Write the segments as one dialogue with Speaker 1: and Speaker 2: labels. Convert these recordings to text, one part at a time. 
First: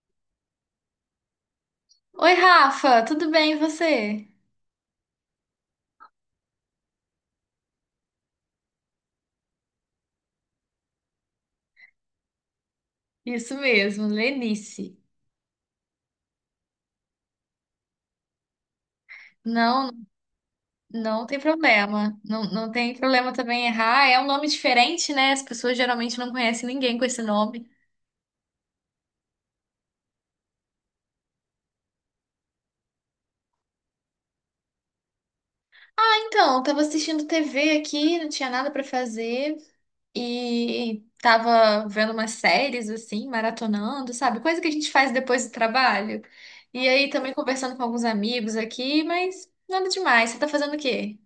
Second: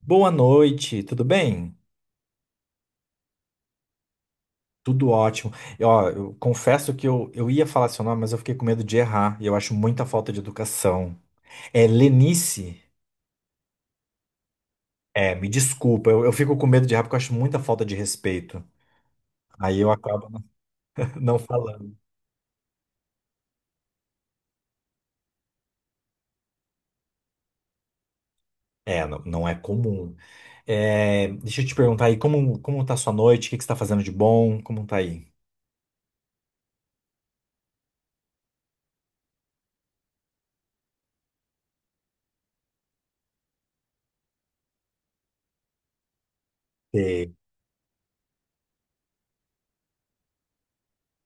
Speaker 1: Boa noite, tudo bem?
Speaker 2: Oi, Rafa, tudo bem e você?
Speaker 1: Tudo ótimo. E, ó, eu confesso que eu ia falar seu nome, mas eu fiquei com medo de errar. E eu acho muita falta de educação. É Lenice?
Speaker 2: Isso mesmo, Lenice.
Speaker 1: É, me desculpa, eu fico com medo de errar porque eu acho muita falta de respeito. Aí
Speaker 2: Não,
Speaker 1: eu acabo
Speaker 2: não
Speaker 1: não
Speaker 2: tem
Speaker 1: falando.
Speaker 2: problema. Não, não tem problema também errar. É um nome diferente, né? As pessoas geralmente não conhecem ninguém com esse nome.
Speaker 1: É, não, não é comum. É, deixa eu te perguntar aí, como, como tá a sua noite? O que que você tá fazendo de bom? Como tá aí?
Speaker 2: Então, eu tava assistindo TV aqui, não tinha nada pra fazer e tava vendo umas séries assim, maratonando, sabe? Coisa que a gente faz depois do trabalho. E aí também conversando com alguns amigos aqui, mas nada demais. Você tá fazendo o quê?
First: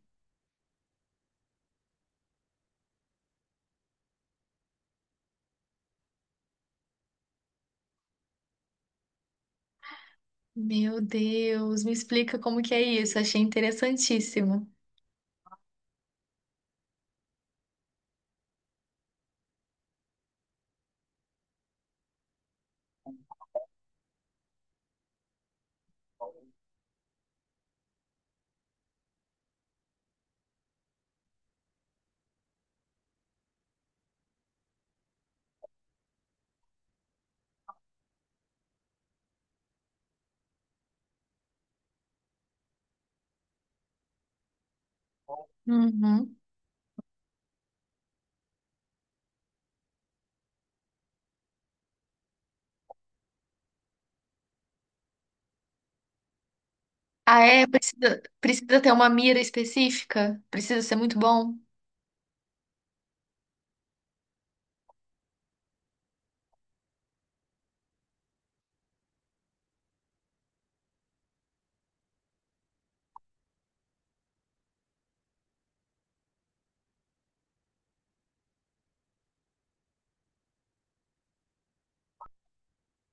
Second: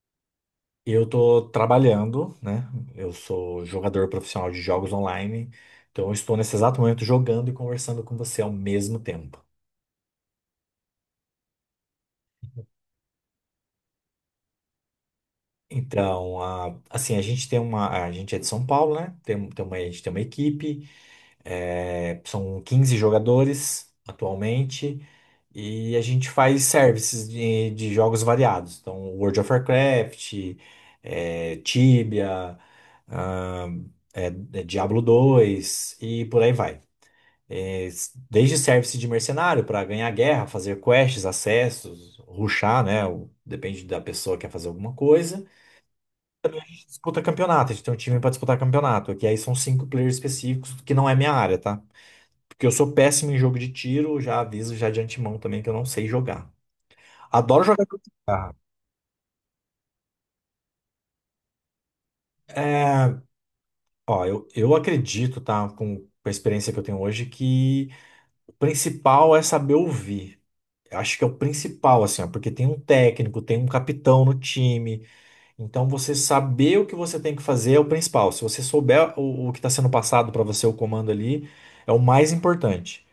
Speaker 1: Eu tô trabalhando, né? Eu sou jogador profissional de jogos online, então eu estou nesse exato momento jogando e conversando com você ao mesmo tempo.
Speaker 2: Meu Deus, me explica como que é isso. Achei interessantíssimo.
Speaker 1: Então, assim, a gente tem uma. A gente é de São Paulo, né? A gente tem uma equipe, são 15 jogadores atualmente, e a gente faz services de jogos variados. Então, World of Warcraft, Tibia, ah, é, é Diablo 2 e por aí vai. É, desde service de mercenário para ganhar guerra, fazer quests, acessos, rushar, né? Depende da pessoa que quer fazer alguma coisa.
Speaker 2: Uhum.
Speaker 1: Disputa campeonato, a gente tem um time para disputar campeonato, que aí são cinco players específicos, que não é minha área, tá? Porque eu sou péssimo em jogo de tiro, já aviso já de antemão também que eu não sei jogar.
Speaker 2: Ah,
Speaker 1: Adoro
Speaker 2: é?
Speaker 1: jogar com
Speaker 2: Precisa,
Speaker 1: guitarra.
Speaker 2: precisa ter uma mira específica? Precisa ser muito bom?
Speaker 1: É, ó, eu acredito, tá? Com a experiência que eu tenho hoje, que o principal é saber ouvir. Acho que é o principal, assim, ó, porque tem um técnico, tem um capitão no time. Então, você saber o que você tem que fazer é o principal. Se você souber o que está sendo passado para você, o comando ali, é o mais importante.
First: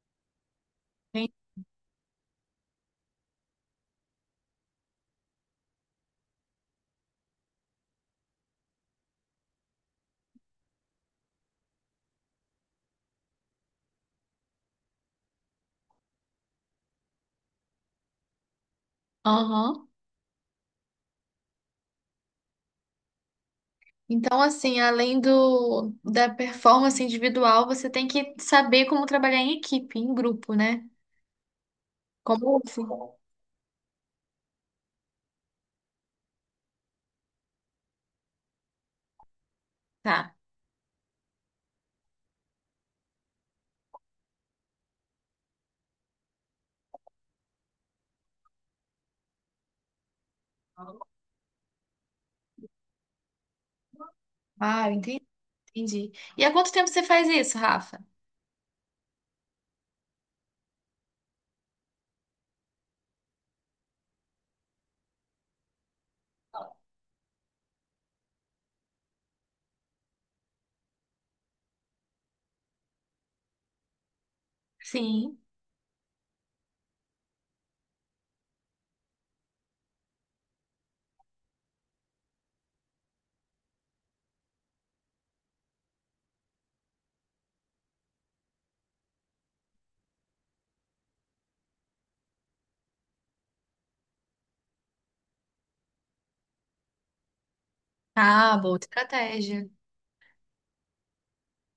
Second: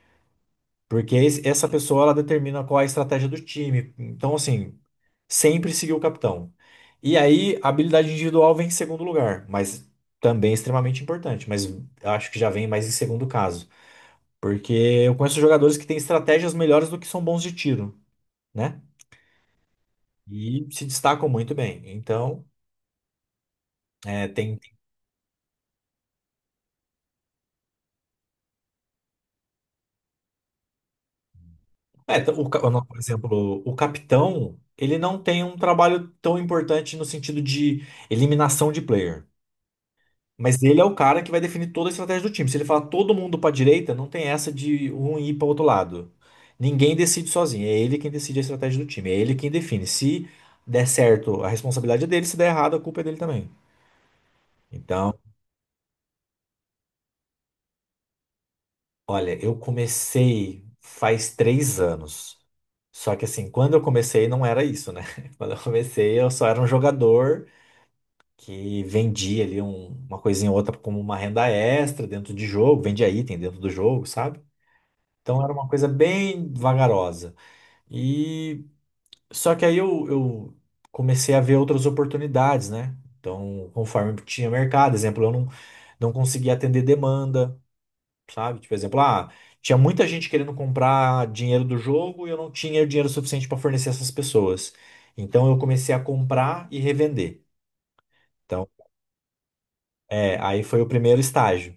Speaker 1: Porque
Speaker 2: Sim.
Speaker 1: essa pessoa, ela determina qual é a estratégia do time. Então, assim, sempre seguir o capitão. E aí, a habilidade individual vem em segundo lugar, mas também é extremamente importante. Mas acho que já vem mais em segundo caso. Porque eu conheço jogadores que têm estratégias melhores do que são bons de tiro. Né?
Speaker 2: Aham.
Speaker 1: E se destacam muito bem. Então, é,
Speaker 2: Então,
Speaker 1: tem.
Speaker 2: assim, além do da performance individual, você tem que saber como trabalhar em equipe, em grupo, né? Como...
Speaker 1: Não,
Speaker 2: Sim.
Speaker 1: por exemplo, o capitão, ele não tem um trabalho tão importante no sentido de eliminação de player.
Speaker 2: Tá.
Speaker 1: Mas ele é o cara que vai definir toda a estratégia do time. Se ele falar todo mundo para direita, não tem essa de um ir para outro lado. Ninguém decide sozinho. É ele quem decide a estratégia do time. É ele quem define. Se der certo, a responsabilidade é dele. Se der errado, a culpa é dele também.
Speaker 2: Ah,
Speaker 1: Então,
Speaker 2: entendi. Entendi. E há quanto tempo você faz isso, Rafa?
Speaker 1: olha, eu comecei faz 3 anos. Só que assim, quando eu comecei não era isso, né? Quando eu comecei, eu só era um jogador que vendia ali uma coisinha ou outra como uma renda extra dentro de jogo, vendia item dentro do jogo, sabe?
Speaker 2: Sim.
Speaker 1: Então era uma coisa bem vagarosa. E só que aí eu comecei a ver outras oportunidades, né? Então, conforme tinha mercado, exemplo, eu não, não conseguia atender demanda. Sabe? Tipo, exemplo, tinha muita gente querendo comprar dinheiro do jogo e eu não tinha dinheiro suficiente para fornecer essas pessoas. Então eu comecei a comprar e revender.
Speaker 2: Ah,
Speaker 1: Então,
Speaker 2: boa estratégia.
Speaker 1: é, aí foi o primeiro estágio.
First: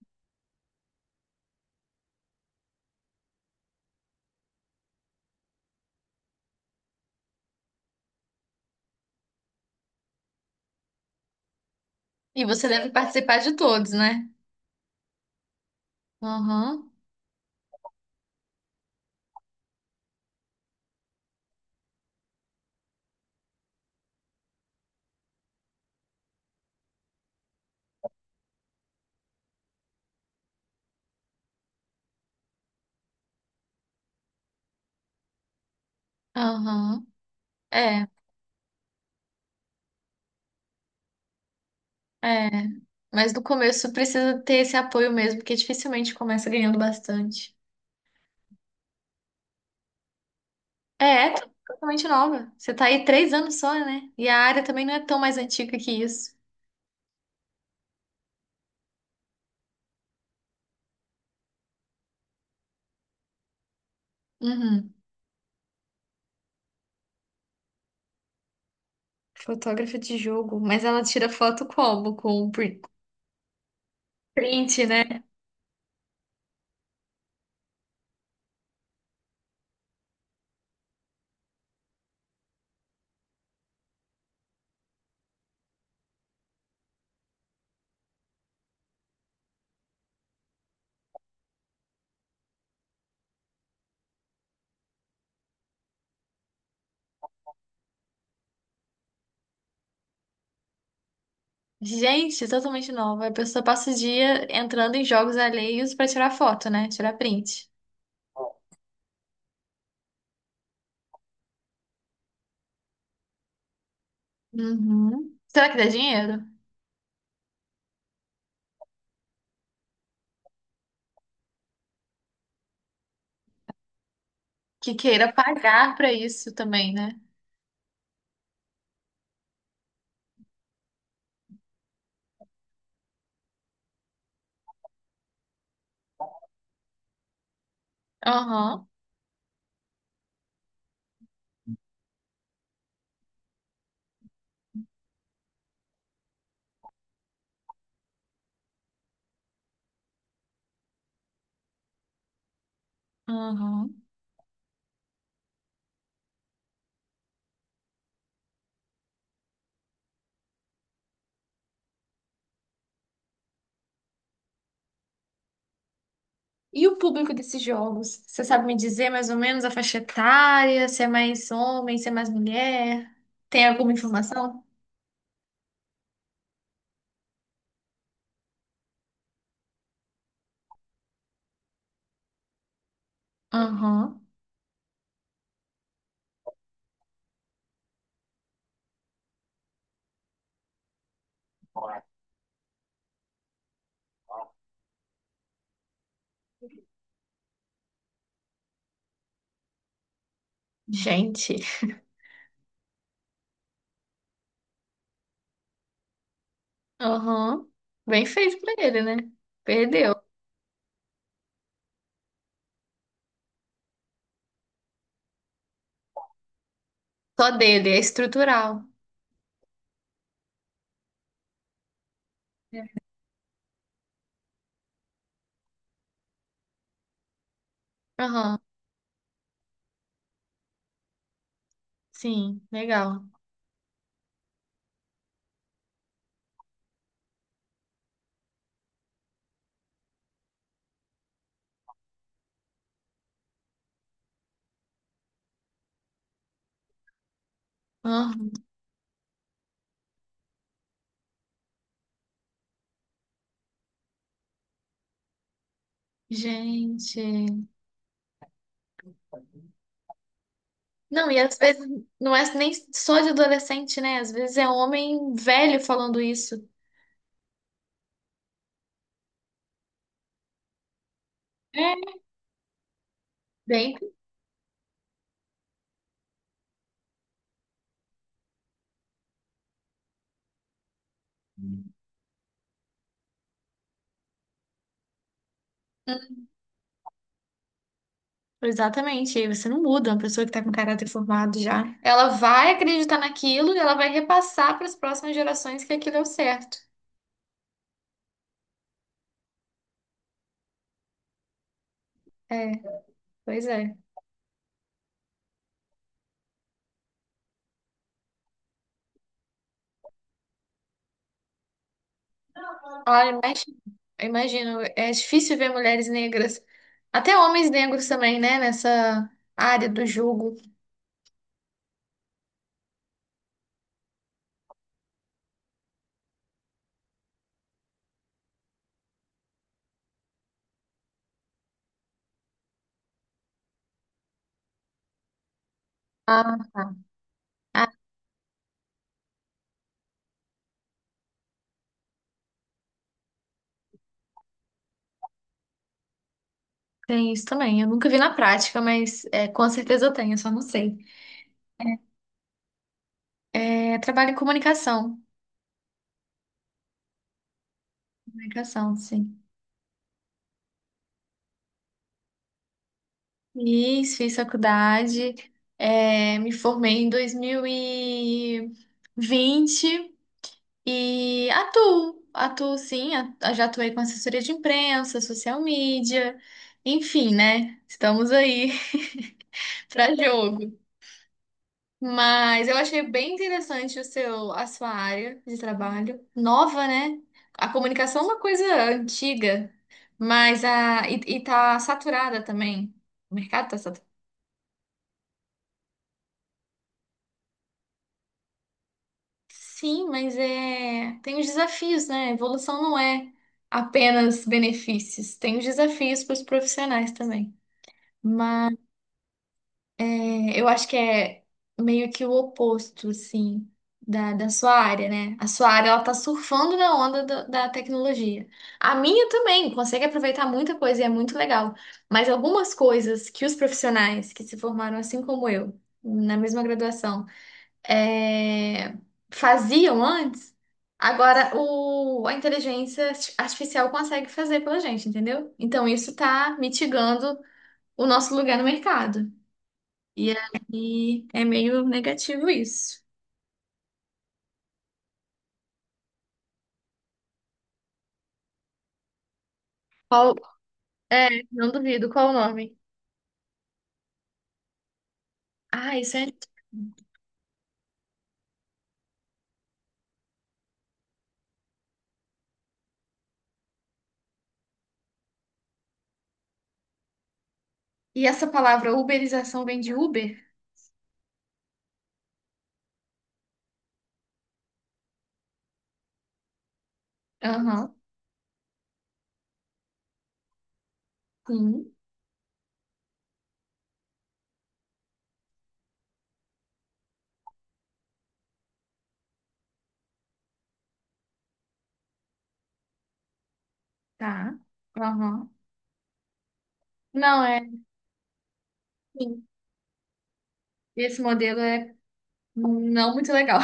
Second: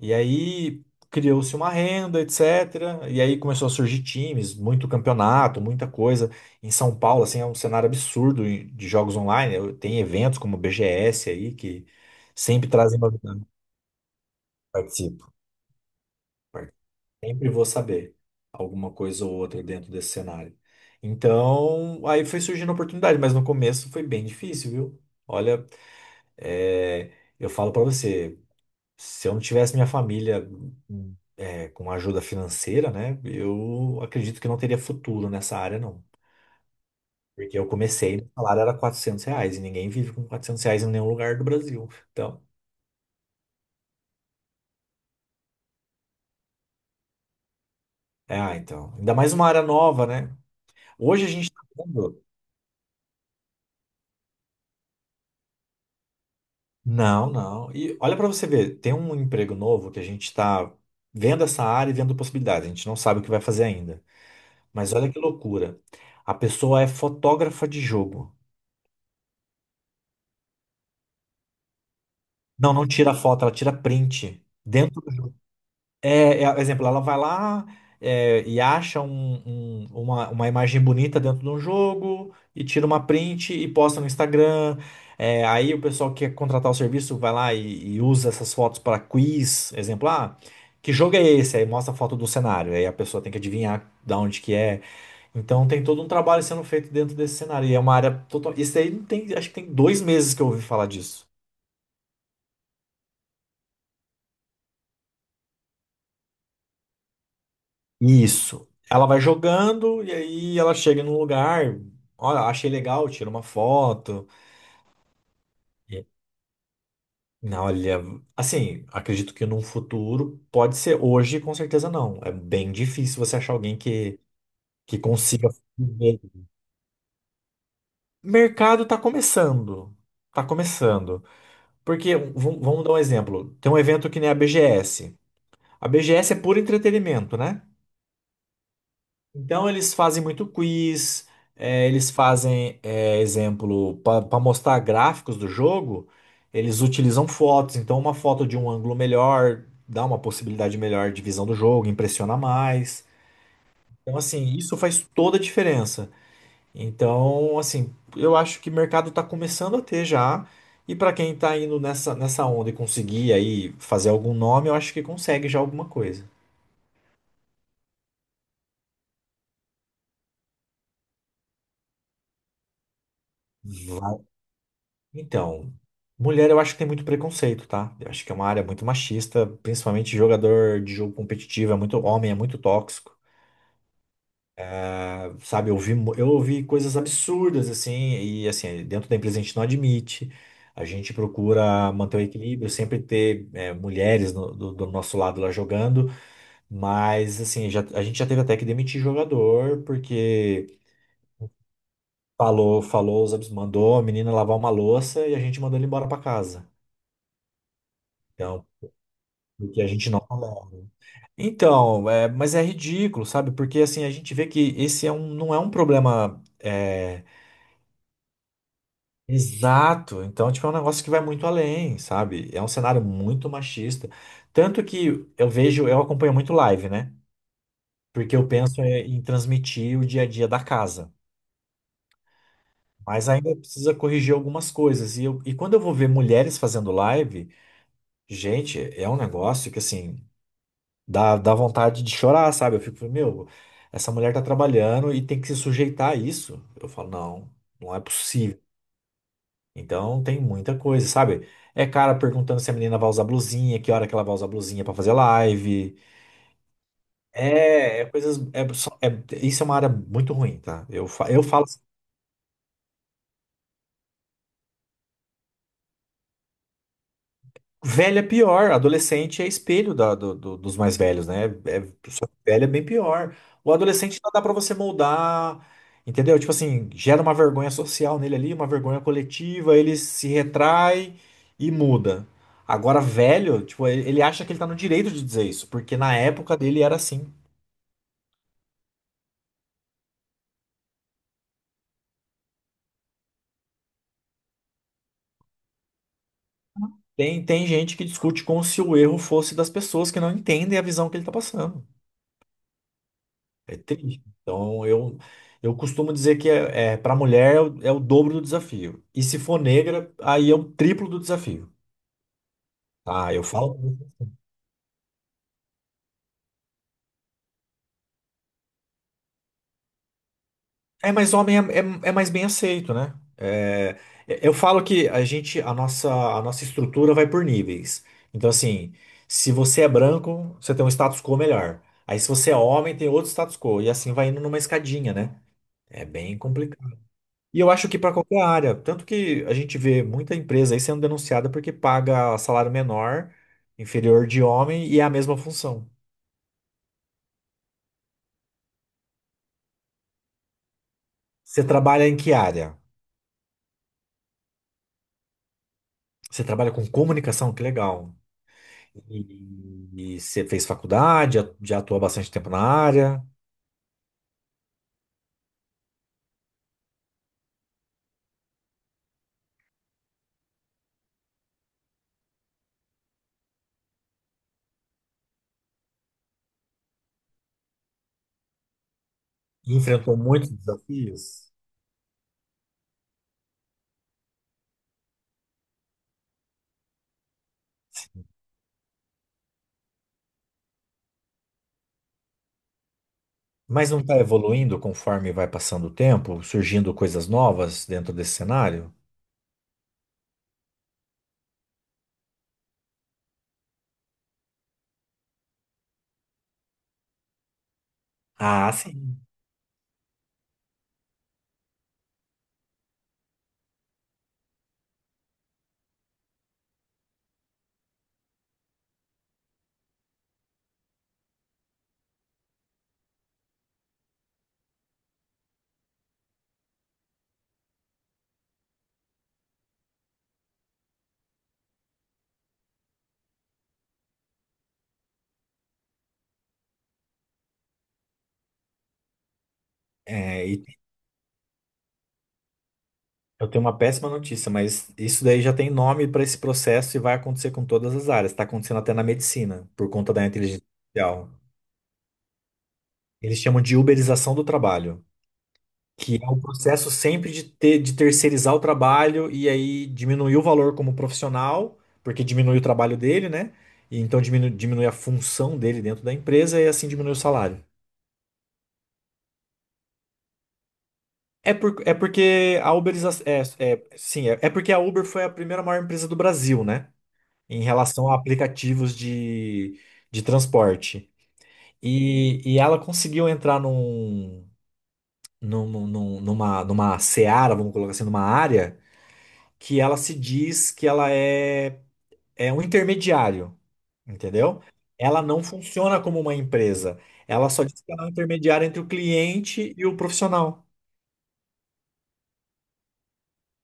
Speaker 1: E aí criou-se uma renda, etc. E aí começou a surgir times, muito campeonato, muita coisa. Em São Paulo, assim, é um cenário absurdo de jogos online. Tem eventos como o BGS aí que
Speaker 2: E você
Speaker 1: sempre
Speaker 2: deve
Speaker 1: trazem
Speaker 2: participar
Speaker 1: novidade.
Speaker 2: de todos, né?
Speaker 1: Participo.
Speaker 2: Aham,
Speaker 1: Sempre vou saber alguma coisa ou outra dentro desse cenário. Então, aí foi surgindo a oportunidade, mas no começo foi bem difícil, viu? Olha, é, eu falo pra você, se eu não tivesse minha família com ajuda financeira, né, eu acredito que não teria futuro nessa área, não.
Speaker 2: aham.
Speaker 1: Porque eu
Speaker 2: É,
Speaker 1: comecei, o salário era R$ 400 e ninguém vive com R$ 400 em nenhum lugar do Brasil. Então,
Speaker 2: é. Mas no começo precisa ter esse apoio mesmo, porque dificilmente começa ganhando bastante.
Speaker 1: então, ainda mais uma área nova, né?
Speaker 2: É,
Speaker 1: Hoje a
Speaker 2: é
Speaker 1: gente tá
Speaker 2: totalmente
Speaker 1: vendo.
Speaker 2: nova. Você tá aí três anos só, né? E a área também não é tão mais antiga que isso.
Speaker 1: Não, não. E olha para você ver, tem um emprego novo que a gente está vendo essa área e vendo possibilidades. A gente não sabe o que vai fazer ainda.
Speaker 2: Uhum.
Speaker 1: Mas olha que loucura. A pessoa é fotógrafa de jogo.
Speaker 2: Fotógrafa de jogo. Mas ela tira foto como? Com
Speaker 1: Não,
Speaker 2: print,
Speaker 1: não tira foto, ela tira print.
Speaker 2: print,
Speaker 1: Dentro do
Speaker 2: né?
Speaker 1: jogo. É, é, exemplo, ela vai lá e acha uma imagem bonita dentro de um jogo e tira uma print e posta no Instagram. É, aí o pessoal que quer contratar o serviço vai lá e usa essas fotos para quiz. Exemplo, que jogo é esse? Aí mostra a foto do cenário. Aí a pessoa tem que adivinhar de onde que é. Então tem todo um trabalho sendo feito dentro desse cenário. E é uma área total. Isso aí não tem, acho que tem 2 meses que eu ouvi falar disso.
Speaker 2: Gente, totalmente nova. A pessoa passa o dia entrando em jogos alheios pra tirar foto, né? Tirar print.
Speaker 1: Isso. Ela vai jogando e aí ela chega num lugar, olha, achei legal, tira uma foto.
Speaker 2: Uhum. Será que dá
Speaker 1: E,
Speaker 2: dinheiro?
Speaker 1: não, olha, assim, acredito que num futuro pode ser hoje, com certeza não. É bem difícil você achar alguém
Speaker 2: Que
Speaker 1: que
Speaker 2: queira
Speaker 1: consiga
Speaker 2: pagar pra
Speaker 1: viver.
Speaker 2: isso também, né?
Speaker 1: Mercado tá começando. Tá começando. Porque, vamos dar um exemplo. Tem um evento que nem a BGS. A BGS é puro entretenimento, né?
Speaker 2: Aham.
Speaker 1: Então eles fazem muito quiz, eles fazem, exemplo, para mostrar gráficos do jogo, eles utilizam fotos, então uma foto de um ângulo melhor dá uma possibilidade melhor de visão do jogo, impressiona mais.
Speaker 2: Aham.
Speaker 1: Então, assim, isso faz toda a diferença. Então, assim, eu acho que o mercado está começando a ter já, e para quem está indo nessa onda e conseguir aí fazer algum nome, eu acho que consegue já alguma coisa.
Speaker 2: E o público desses jogos? Você sabe me dizer mais ou menos a faixa etária? Se é mais homem, se é mais mulher? Tem alguma informação?
Speaker 1: Então, mulher eu acho que tem muito preconceito, tá? Eu acho que é uma área muito machista, principalmente jogador de jogo competitivo, é muito homem, é muito tóxico.
Speaker 2: Aham.
Speaker 1: Sabe, eu ouvi coisas absurdas, assim, e assim, dentro da empresa a gente não admite. A gente procura manter o equilíbrio, sempre ter mulheres do nosso lado lá jogando, mas assim, já, a gente já teve até que demitir jogador, porque
Speaker 2: Gente.
Speaker 1: mandou a menina lavar uma louça e a gente mandou ele embora pra casa.
Speaker 2: Aham. Bem feito
Speaker 1: Então,
Speaker 2: pra ele, né?
Speaker 1: porque a gente
Speaker 2: Perdeu.
Speaker 1: não. Então, é, mas é ridículo, sabe? Porque assim, a gente vê que esse é um, não é um problema
Speaker 2: Só dele, é estrutural.
Speaker 1: exato. Então, tipo, é um negócio que vai muito além, sabe? É um cenário muito machista. Tanto que eu vejo, eu acompanho muito live, né? Porque eu
Speaker 2: Aham.
Speaker 1: penso em transmitir o dia a dia da casa.
Speaker 2: Sim, legal.
Speaker 1: Mas ainda precisa corrigir algumas coisas. E quando eu vou ver mulheres fazendo live, gente, é um negócio que assim. Dá vontade de chorar, sabe? Eu fico, meu, essa mulher tá trabalhando e tem que se sujeitar a isso. Eu falo, não, não é
Speaker 2: Aham.
Speaker 1: possível. Então tem muita coisa, sabe? É cara perguntando se a menina vai usar blusinha, que hora que ela vai usar blusinha pra fazer live.
Speaker 2: Gente.
Speaker 1: É, é coisas. É, só- é- isso é uma área muito ruim, tá?
Speaker 2: Não, e
Speaker 1: Eu
Speaker 2: às
Speaker 1: falo, assim,
Speaker 2: vezes não é nem só de adolescente, né? Às vezes é homem velho falando isso.
Speaker 1: velho é pior, adolescente é espelho dos mais velhos, né? É
Speaker 2: É.
Speaker 1: velho é bem pior. O
Speaker 2: Bem.
Speaker 1: adolescente ainda dá pra você moldar, entendeu? Tipo assim, gera uma vergonha social nele ali, uma vergonha coletiva, ele se retrai e muda. Agora, velho, tipo, ele acha que ele tá no direito de dizer isso, porque na época dele era assim.
Speaker 2: Exatamente, e aí você não muda, uma pessoa que está com caráter formado já. Ela vai acreditar naquilo e ela vai repassar para as próximas gerações que aquilo é o certo.
Speaker 1: Tem, tem gente que discute como se o erro fosse das pessoas que não entendem a visão que ele tá passando.
Speaker 2: É, pois
Speaker 1: É
Speaker 2: é.
Speaker 1: triste. Então, eu costumo dizer que para mulher é é o dobro do desafio. E se for negra, aí é o triplo do desafio.
Speaker 2: Olha,
Speaker 1: Tá, eu
Speaker 2: imagino,
Speaker 1: falo.
Speaker 2: imagino, é difícil ver mulheres negras, até homens negros também, né, nessa área do jogo.
Speaker 1: Mas homem é, é mais bem aceito, né? É, eu falo que a nossa estrutura vai por níveis. Então, assim, se você é branco, você tem um status quo melhor. Aí, se você é homem, tem outro status quo. E assim vai indo numa escadinha, né? É bem
Speaker 2: Ah, tá.
Speaker 1: complicado. E eu
Speaker 2: Ah,
Speaker 1: acho que para qualquer área, tanto que a gente vê muita empresa aí sendo denunciada porque paga salário menor, inferior de homem e é a mesma função.
Speaker 2: tem isso também. Eu nunca vi na prática, mas é, com certeza eu tenho, eu só não sei.
Speaker 1: Você trabalha em que área?
Speaker 2: É, é trabalho em comunicação.
Speaker 1: Você trabalha com comunicação? Que legal.
Speaker 2: Comunicação, sim.
Speaker 1: E você fez faculdade, já atuou há bastante tempo na área,
Speaker 2: Fiz faculdade, me formei em 2020 e vinte e atuo sim, já atuei com assessoria de imprensa, social media, enfim, né? Estamos aí para
Speaker 1: enfrentou muitos
Speaker 2: jogo.
Speaker 1: desafios,
Speaker 2: Mas eu achei bem interessante o seu, a sua área de trabalho, nova, né? A comunicação é uma coisa antiga, mas a, e tá saturada também. O mercado tá
Speaker 1: mas não está evoluindo conforme vai passando o tempo, surgindo coisas novas dentro desse cenário?
Speaker 2: Sim, mas é... tem os desafios, né? A evolução não é apenas benefícios, tem os desafios para os profissionais também.
Speaker 1: Ah,
Speaker 2: Mas
Speaker 1: sim.
Speaker 2: é, eu acho que é meio que o oposto, assim, da sua área, né? A sua área, ela tá surfando na onda da tecnologia. A minha também consegue aproveitar muita coisa e é muito legal. Mas algumas coisas que os profissionais que se formaram assim como eu, na mesma graduação, é, faziam antes, agora o, a inteligência artificial consegue fazer pela gente, entendeu? Então isso está mitigando o nosso lugar no mercado. E
Speaker 1: E
Speaker 2: aí é meio negativo isso.
Speaker 1: eu tenho uma péssima notícia, mas isso daí já tem nome para esse processo e vai acontecer com todas as áreas. Está acontecendo até na medicina, por conta da
Speaker 2: Qual,
Speaker 1: inteligência
Speaker 2: é,
Speaker 1: artificial.
Speaker 2: não duvido, qual o nome?
Speaker 1: Eles chamam de uberização do trabalho.
Speaker 2: Ah, isso
Speaker 1: Que
Speaker 2: é.
Speaker 1: é o processo sempre de terceirizar o trabalho e aí diminuir o valor como profissional, porque diminui o trabalho dele, né? E então diminui a função dele dentro da empresa e assim diminui o salário.
Speaker 2: E essa palavra uberização vem de Uber?
Speaker 1: É, por, é porque a Uber, é, é, sim, é, é porque a Uber foi a primeira maior empresa do Brasil, né? Em
Speaker 2: Aham,
Speaker 1: relação a aplicativos de transporte.
Speaker 2: sim,
Speaker 1: E ela conseguiu entrar numa seara, vamos colocar assim, numa área que ela se diz é um intermediário,
Speaker 2: tá.
Speaker 1: entendeu? Ela não
Speaker 2: Aham.
Speaker 1: funciona como uma empresa.
Speaker 2: Não,
Speaker 1: Ela
Speaker 2: é.
Speaker 1: só diz que ela é um intermediário entre o
Speaker 2: Sim.
Speaker 1: cliente e o profissional.
Speaker 2: Esse modelo é não muito legal.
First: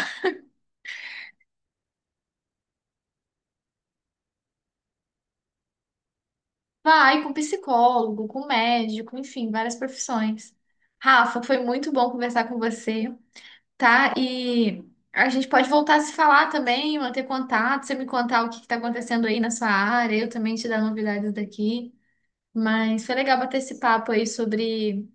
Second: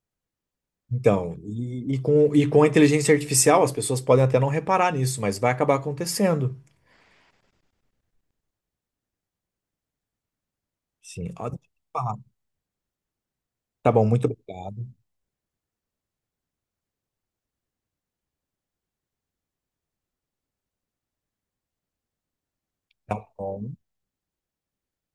Speaker 1: Então, e com a inteligência artificial, as pessoas podem até não reparar nisso, mas vai acabar acontecendo.
Speaker 2: Vai com psicólogo, com médico, enfim, várias profissões.
Speaker 1: Sim,
Speaker 2: Rafa,
Speaker 1: ó,
Speaker 2: foi
Speaker 1: deixa eu
Speaker 2: muito bom
Speaker 1: falar.
Speaker 2: conversar com você,
Speaker 1: Tá bom,
Speaker 2: tá?
Speaker 1: muito
Speaker 2: E
Speaker 1: obrigado.
Speaker 2: a gente pode voltar a se falar também, manter contato, você me contar o que está acontecendo aí na sua área, eu também te dar novidades daqui. Mas foi
Speaker 1: Tá
Speaker 2: legal bater
Speaker 1: bom.
Speaker 2: esse papo aí sobre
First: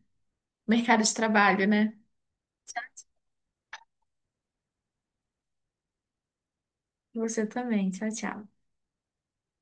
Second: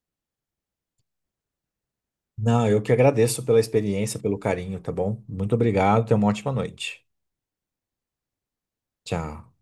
Speaker 2: mercado de trabalho, né?
Speaker 1: Não, eu que agradeço pela experiência, pelo carinho, tá bom? Muito obrigado, tenha uma ótima noite.
Speaker 2: Você também. Tchau, tchau.
Speaker 1: Tchau.